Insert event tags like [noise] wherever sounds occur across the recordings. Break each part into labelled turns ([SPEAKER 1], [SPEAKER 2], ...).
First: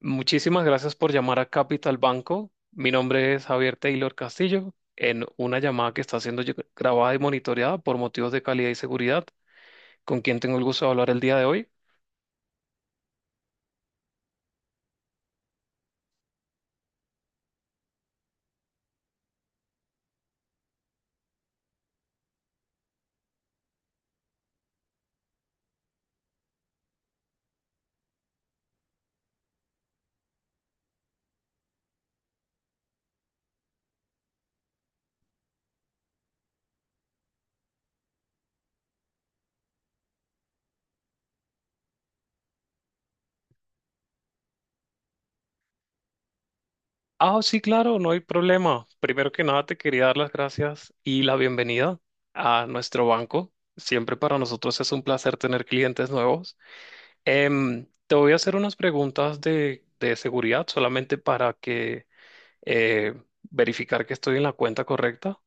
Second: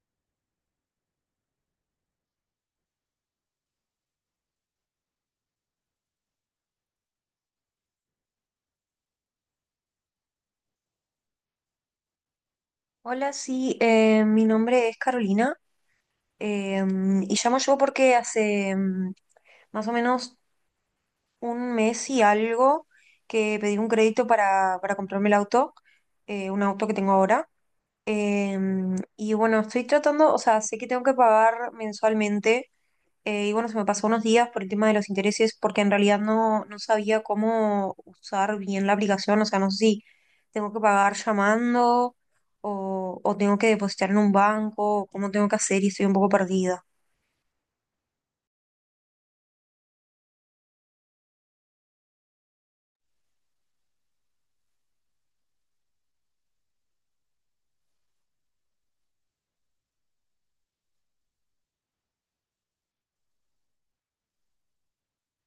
[SPEAKER 1] Muchísimas gracias por llamar a Capital Banco. Mi nombre es Javier Taylor Castillo, en una llamada que está siendo grabada y monitoreada por motivos de calidad y seguridad, ¿con quién tengo el gusto de hablar el día de hoy?
[SPEAKER 2] Hola, sí, mi nombre es Carolina, eh, y llamo yo porque hace más o menos un mes y algo que pedí un crédito para comprarme el auto, un auto que tengo ahora. Eh, y bueno, estoy tratando, o sea, sé que tengo que pagar mensualmente, y bueno, se me pasó unos días por el tema de los intereses, porque en realidad no sabía cómo usar bien la aplicación. O sea, no sé si tengo que pagar llamando o tengo que depositar en un banco, o cómo tengo que hacer y estoy un poco perdida.
[SPEAKER 1] Ah, sí, claro, no hay problema. Primero que nada, te quería dar las gracias y la bienvenida a nuestro banco. Siempre para nosotros es un placer tener clientes nuevos. Te voy a hacer unas preguntas de seguridad solamente para que eh, verificar que estoy en la cuenta correcta.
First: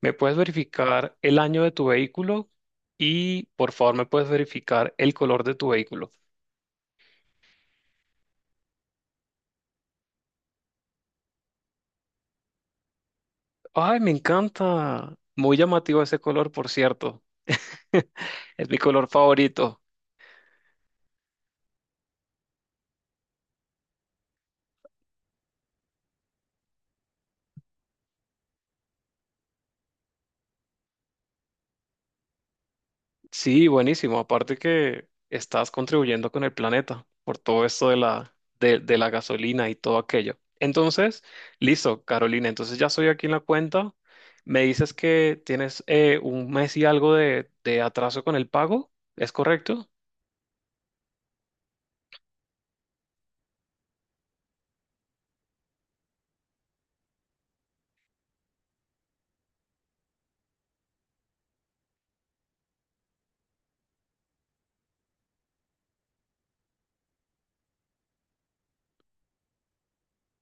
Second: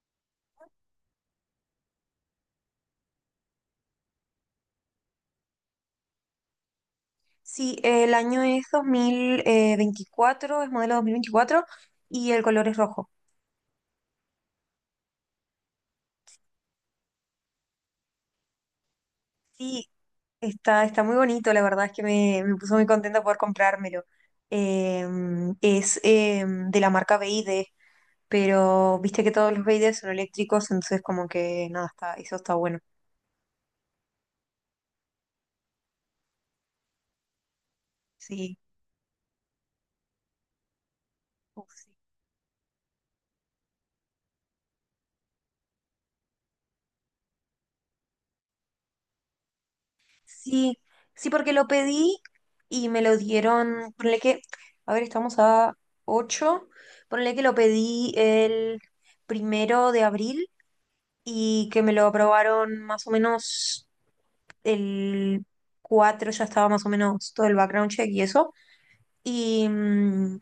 [SPEAKER 1] ¿Me puedes verificar el año de tu vehículo? Y por favor, ¿me puedes verificar el color de tu vehículo?
[SPEAKER 2] Sí, el año es 2024, es modelo 2024 y el color es rojo.
[SPEAKER 1] ¡Ay, me encanta! Muy llamativo ese color, por cierto. [laughs] Es mi color favorito.
[SPEAKER 2] Sí, está muy bonito, la verdad es que me puso muy contenta poder comprármelo. Es de la marca BID. Pero viste que todos los Raiders son eléctricos, entonces como que nada, está, eso está bueno.
[SPEAKER 1] Sí, buenísimo. Aparte que estás contribuyendo con el planeta por todo esto de
[SPEAKER 2] Sí,
[SPEAKER 1] de la gasolina y todo aquello. Entonces,
[SPEAKER 2] uf, sí.
[SPEAKER 1] listo, Carolina. Entonces ya soy aquí en la cuenta. Me dices que tienes un mes y algo de atraso con el pago. ¿Es correcto?
[SPEAKER 2] Sí, sí, porque lo pedí y me lo dieron, ponle que, a ver, estamos a 8, ponle que lo pedí el primero de abril y que me lo aprobaron más o menos el 4, ya estaba más o menos todo el background check y eso. Y, mm,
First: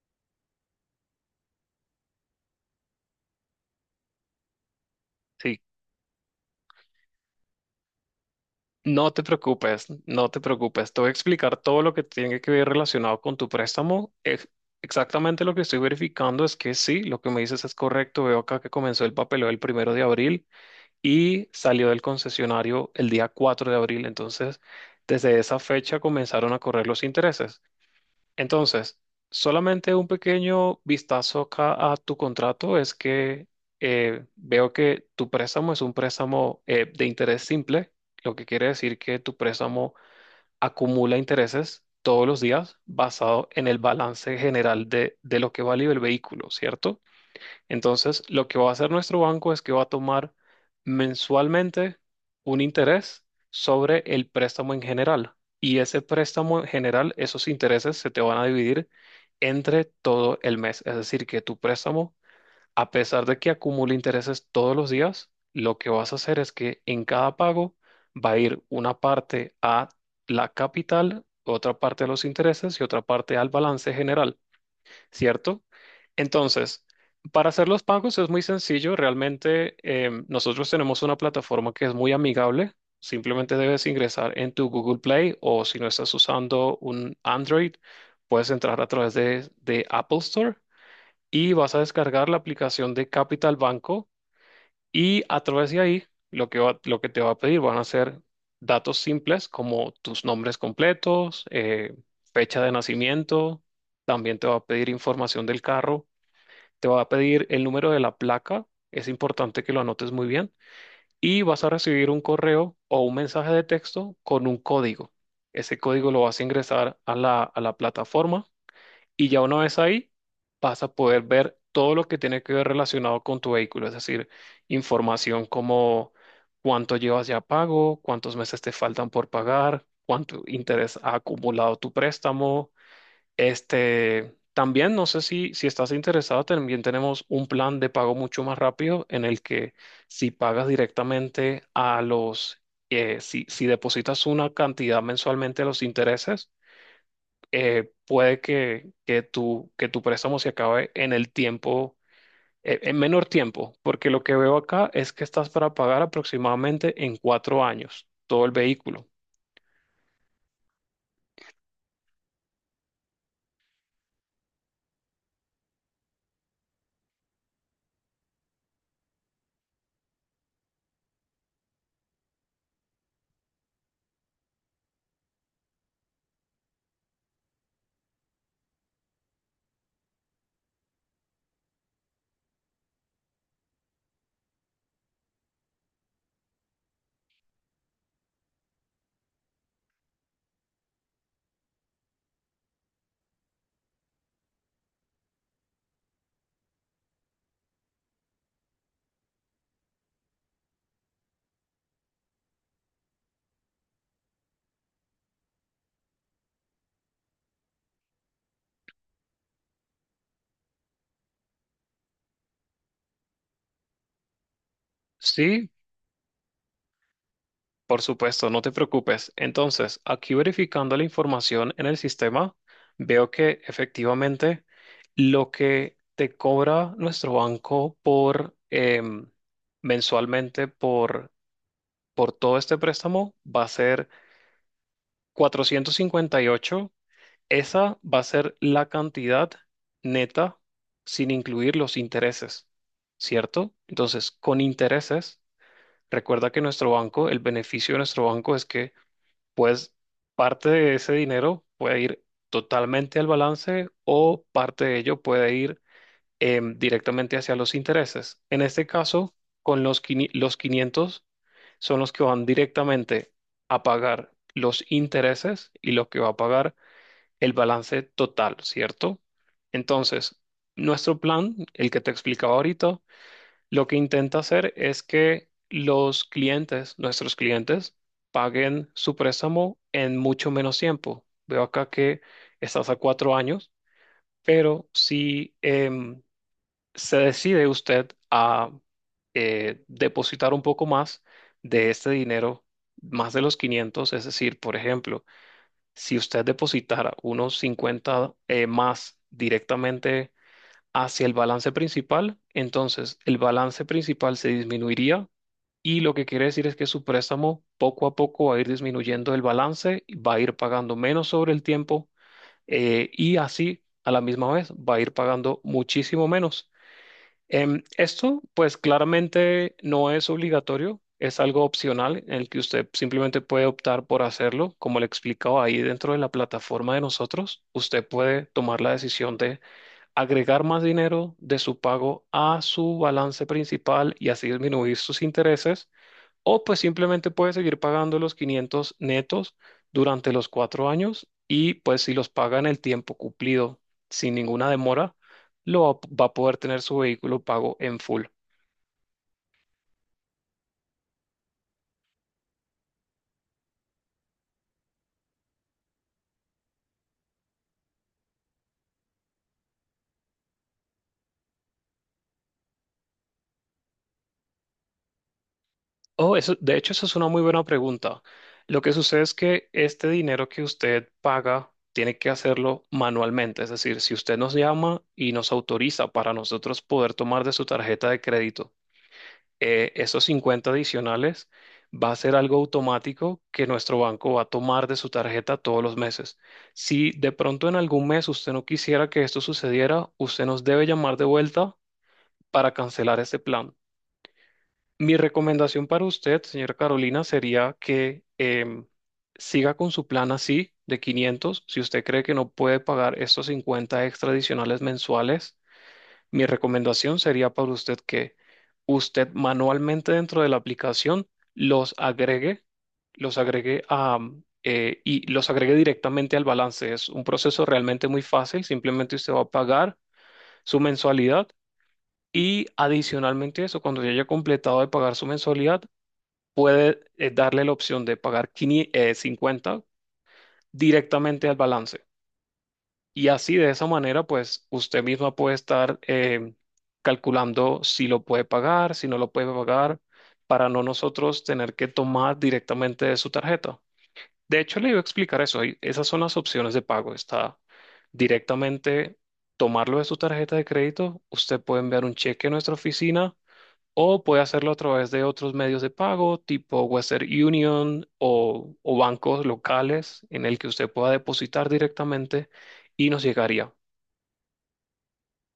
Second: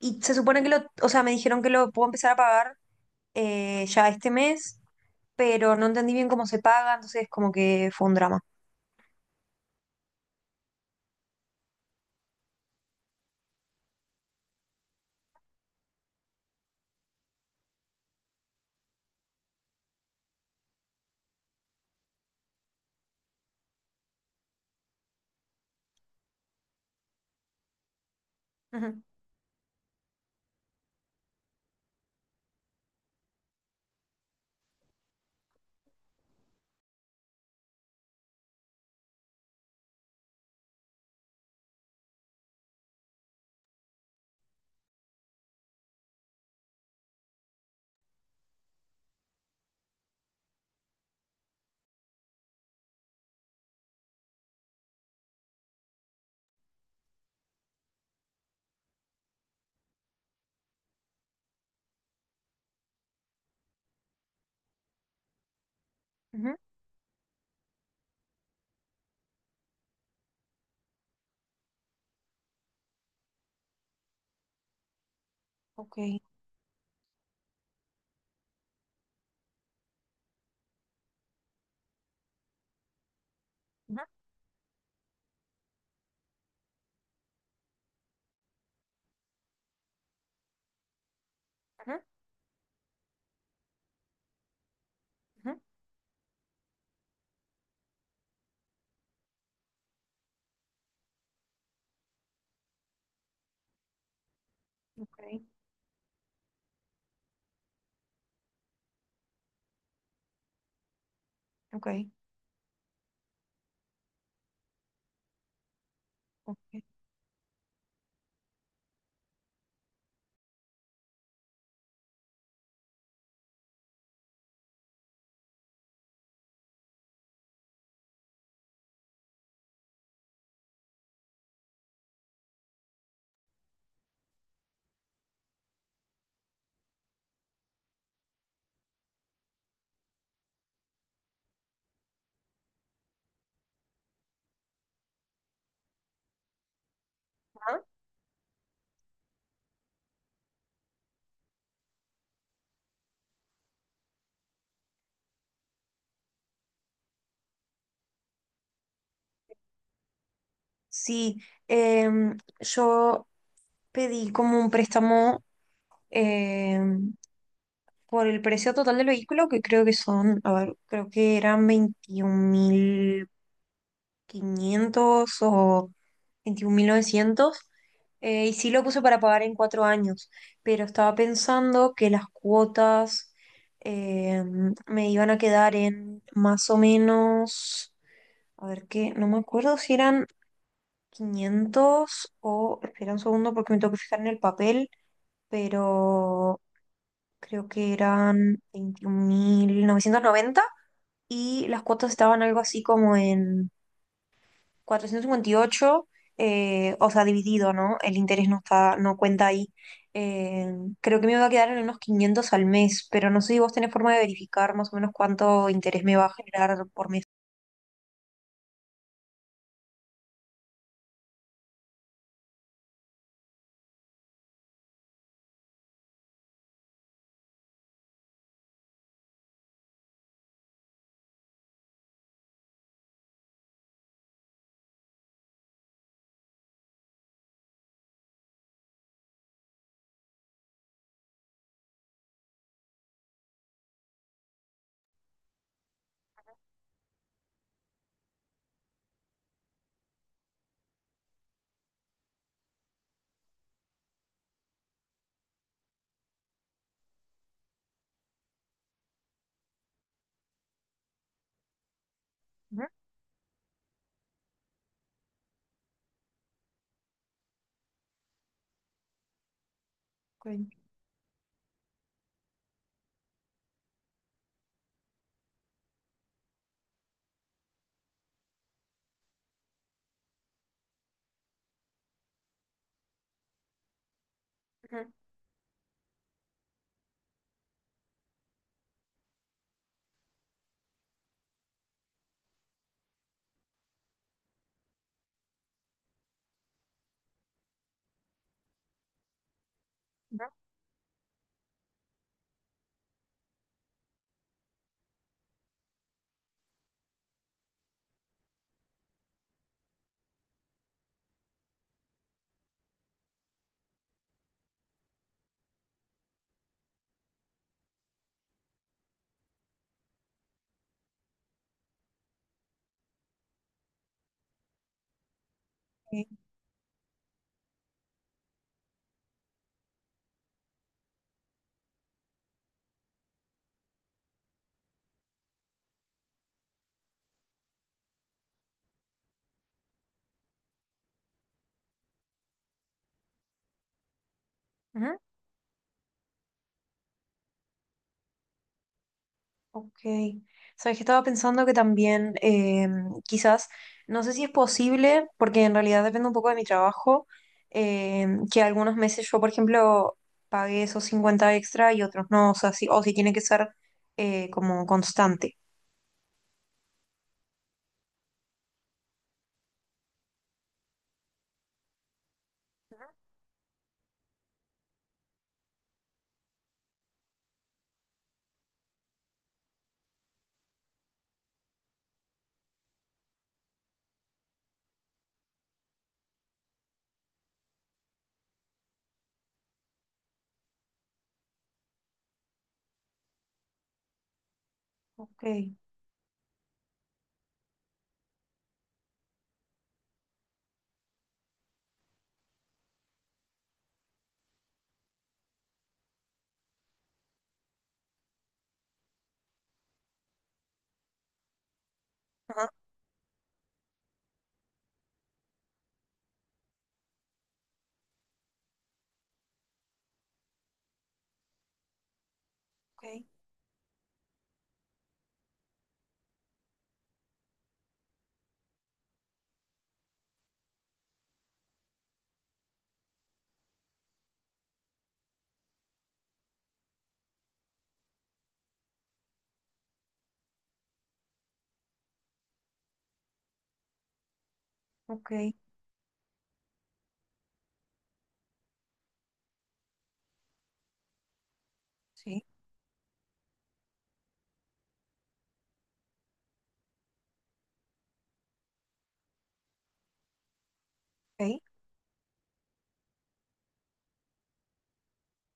[SPEAKER 2] y se supone que lo, o sea, me dijeron que lo puedo empezar a pagar, ya este mes,
[SPEAKER 1] Sí.
[SPEAKER 2] pero no entendí bien cómo se paga, entonces como que fue un drama.
[SPEAKER 1] No te preocupes, no te preocupes. Te voy a explicar todo lo que tiene que ver relacionado con tu préstamo. Exactamente lo que estoy verificando es que sí, lo que me dices es correcto. Veo acá que comenzó el papeleo el primero de abril y salió del concesionario el día 4 de abril. Entonces, desde esa fecha comenzaron a correr los intereses. Entonces,
[SPEAKER 2] Ujú.
[SPEAKER 1] solamente un pequeño vistazo acá a tu contrato es que veo que tu préstamo es un préstamo de interés simple, lo que quiere decir que tu préstamo acumula intereses todos los días basado en el balance general de lo que vale el vehículo, ¿cierto? Entonces, lo que va a hacer nuestro banco es que va a tomar mensualmente un interés sobre el préstamo en general. Y ese préstamo en general, esos intereses se te van a dividir entre todo el mes. Es decir, que tu préstamo, a pesar de que acumule intereses todos los días, lo que vas a hacer es
[SPEAKER 2] Ujú.
[SPEAKER 1] que en cada pago va a ir una parte a la capital, otra parte a los intereses y otra parte al balance general. ¿Cierto?
[SPEAKER 2] Ok.
[SPEAKER 1] Entonces, para hacer los pagos es muy sencillo. Realmente nosotros tenemos una plataforma que es muy amigable. Simplemente debes
[SPEAKER 2] Ujú.
[SPEAKER 1] ingresar en tu Google Play o, si no estás usando un Android, puedes entrar a través de Apple Store y vas a
[SPEAKER 2] Ujú.
[SPEAKER 1] descargar la aplicación de Capital Banco. Y a
[SPEAKER 2] Ujú.
[SPEAKER 1] través de ahí, lo que te va a pedir van a ser datos simples como tus nombres completos, fecha de nacimiento, también te va a pedir
[SPEAKER 2] Ok.
[SPEAKER 1] información del carro, te va a pedir el número de la placa, es importante que lo anotes muy bien, y vas a
[SPEAKER 2] Ok.
[SPEAKER 1] recibir un correo o un mensaje de texto con un código. Ese código lo vas a
[SPEAKER 2] Ok.
[SPEAKER 1] ingresar a la plataforma y, ya una vez ahí, vas a poder ver todo lo que tiene que ver relacionado con tu vehículo, es decir, información como cuánto llevas ya pago, cuántos meses te faltan por pagar, cuánto interés ha acumulado tu préstamo. Este, también no sé si estás interesado, también tenemos un plan de pago mucho más rápido en el que, si pagas directamente a los, si depositas una cantidad mensualmente a los intereses,
[SPEAKER 2] Ajá.
[SPEAKER 1] puede que tu préstamo se acabe en el tiempo, en menor tiempo, porque lo que veo acá es que estás para pagar aproximadamente en 4 años todo el vehículo.
[SPEAKER 2] Sí, yo pedí como un préstamo, em, por el precio total del vehículo, que creo que son, a ver, creo que eran 21.500 o 21.900. Y sí lo puse para pagar en 4 años, pero estaba pensando que las cuotas, eh, me iban a quedar en más o menos, a ver qué, no me acuerdo si eran 500 o, espera un segundo porque me tengo que fijar en el papel, pero creo que eran 21.990 y las cuotas estaban algo así como en 458, o sea, dividido, ¿no? El interés no está, no cuenta ahí. Eh, Creo que me va a quedar en unos 500 al mes, pero no sé si vos tenés forma de verificar más o menos
[SPEAKER 1] Sí,
[SPEAKER 2] cuánto interés me va a generar por mes.
[SPEAKER 1] por supuesto, no te preocupes. Entonces, aquí verificando la información en el sistema, veo que efectivamente lo que te cobra nuestro banco por mensualmente por todo este préstamo va a ser 458. Esa va a ser la cantidad neta sin incluir los intereses, ¿cierto? Entonces, con intereses, recuerda que nuestro banco, el beneficio de nuestro banco es que, pues, parte de ese dinero puede ir totalmente al balance o parte de ello puede ir directamente hacia los intereses. En este caso, con los 500 son los que van
[SPEAKER 2] Ujú.
[SPEAKER 1] directamente a pagar los intereses y lo que va a pagar el balance total, ¿cierto? Entonces,
[SPEAKER 2] Ok.
[SPEAKER 1] nuestro plan, el que te explicaba ahorita, lo que intenta hacer es que los clientes, nuestros clientes, paguen su préstamo en mucho menos tiempo. Veo acá que estás a 4 años, pero
[SPEAKER 2] Ujú.
[SPEAKER 1] si se decide usted a depositar un poco más de este dinero, más de los 500, es decir, por ejemplo, si usted depositara unos 50 más directamente
[SPEAKER 2] Ujú.
[SPEAKER 1] hacia el balance principal, entonces el balance principal se disminuiría y lo que quiere decir es que su préstamo poco a poco va a ir disminuyendo el balance, va a ir pagando menos sobre el tiempo, y así a la misma vez va a ir pagando muchísimo menos. Esto, pues, claramente no es obligatorio, es algo opcional en el que usted simplemente puede optar por hacerlo. Como le he explicado, ahí dentro de
[SPEAKER 2] Ok.
[SPEAKER 1] la plataforma de nosotros, usted puede tomar la decisión de agregar más dinero de su pago a su balance principal y así disminuir sus intereses, o pues simplemente puedes seguir pagando los 500 netos durante los 4 años, y pues si los paga en el tiempo cumplido sin ninguna demora,
[SPEAKER 2] Ujú.
[SPEAKER 1] lo va a poder tener su vehículo pago en full.
[SPEAKER 2] Ok. Sabes que estaba pensando que también, quizás, no sé si es posible, porque en realidad depende un poco de mi trabajo, eh, que algunos meses yo, por ejemplo, pague esos 50 extra y otros no, o sea, si, o si tiene que ser como constante.
[SPEAKER 1] Oh, eso, de hecho, eso es una muy buena pregunta. Lo que sucede es que este dinero que usted paga tiene que hacerlo manualmente. Es decir, si usted nos llama y nos autoriza para nosotros poder tomar de su tarjeta de crédito esos 50 adicionales, va a ser algo automático que nuestro banco va a tomar de su tarjeta todos los meses. Si de pronto en algún mes usted no quisiera que esto sucediera, usted nos debe llamar de vuelta para cancelar este plan. Mi
[SPEAKER 2] Ok.
[SPEAKER 1] recomendación para usted, señora Carolina, sería que siga con su plan así de 500. Si usted cree que no puede pagar estos 50 extra adicionales mensuales, mi recomendación sería para usted que usted manualmente dentro de la aplicación los agregue,
[SPEAKER 2] Ajá.
[SPEAKER 1] los agregue y los agregue directamente al balance. Es un proceso realmente muy fácil. Simplemente usted va a pagar su mensualidad y,
[SPEAKER 2] Ok.
[SPEAKER 1] adicionalmente a eso, cuando ya haya completado de pagar su mensualidad, puede darle la opción de pagar 500, 50 directamente al balance. Y así de esa manera, pues usted misma puede estar calculando si lo puede pagar, si no lo puede pagar, para no nosotros tener que tomar directamente de su tarjeta. De hecho, le iba a
[SPEAKER 2] Ok.
[SPEAKER 1] explicar eso. Y esas son las opciones de pago. Está directamente tomarlo de su tarjeta de crédito. Usted puede enviar un
[SPEAKER 2] Sí.
[SPEAKER 1] cheque a nuestra oficina o puede hacerlo a través de otros medios de pago, tipo Western Union o bancos locales en el que usted pueda
[SPEAKER 2] Ok.
[SPEAKER 1] depositar directamente y nos llegaría.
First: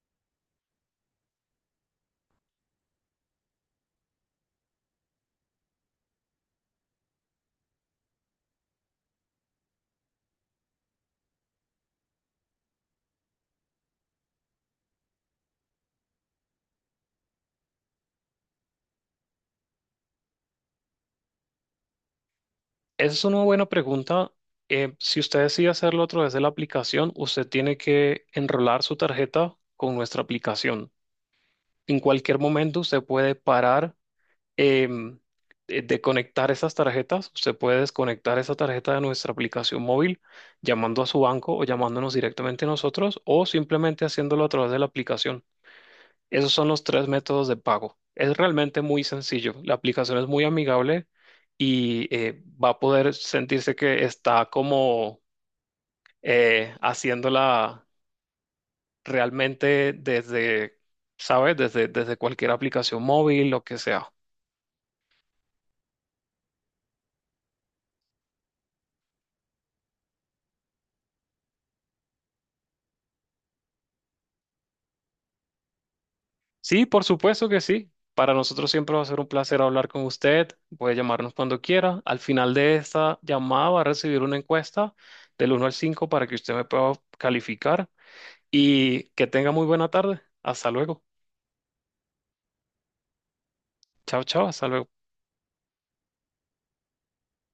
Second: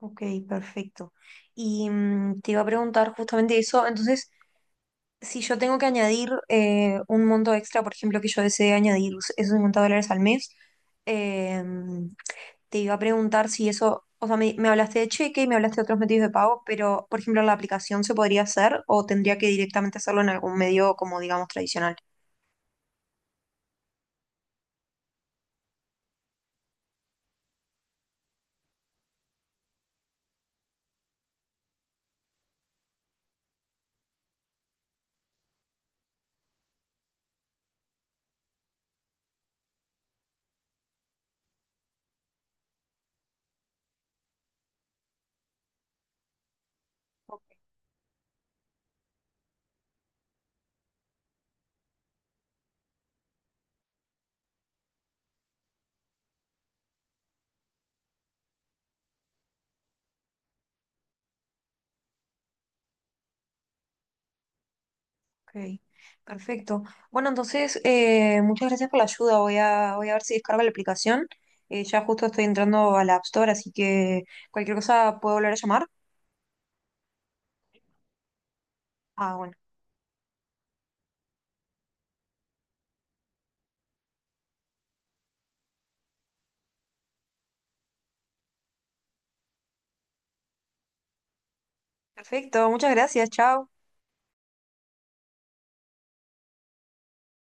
[SPEAKER 2] Ok. Perfecto. Y te iba a preguntar justamente eso, entonces, si yo tengo que añadir, un monto extra, por ejemplo, que yo desee añadir esos $50 al mes, eh, te iba a preguntar si eso, o sea, me hablaste de cheque y me hablaste de otros medios de pago, pero, por ejemplo, ¿la aplicación se podría hacer o tendría que directamente hacerlo en algún medio, como digamos, tradicional?
[SPEAKER 1] Esa es una buena pregunta. Si usted decide hacerlo a través de la aplicación, usted tiene que enrolar su tarjeta con nuestra aplicación. En cualquier momento usted puede parar em, de conectar esas tarjetas. Usted puede desconectar esa tarjeta de nuestra aplicación móvil llamando a su banco o llamándonos directamente a nosotros o simplemente haciéndolo a través de la aplicación. Esos son los tres
[SPEAKER 2] Ok,
[SPEAKER 1] métodos de pago. Es realmente muy sencillo. La aplicación es muy amigable y, va a poder sentirse que está como haciéndola realmente desde, ¿sabes? Desde, desde cualquier aplicación móvil, lo que sea.
[SPEAKER 2] perfecto. Bueno, entonces, muchas gracias por la ayuda. Voy a ver si descargo la aplicación. Ya justo estoy entrando a la App Store, así que cualquier cosa puedo volver a llamar.
[SPEAKER 1] Sí, por supuesto que sí. Para nosotros siempre va a ser un
[SPEAKER 2] Ah, bueno.
[SPEAKER 1] placer hablar con usted. Puede llamarnos cuando quiera. Al final de esta llamada va a recibir una encuesta del uno al 5 para que usted me pueda calificar, y que tenga muy buena tarde. Hasta luego.
[SPEAKER 2] Perfecto, muchas gracias, chao.
[SPEAKER 1] Chao, chao. Hasta luego.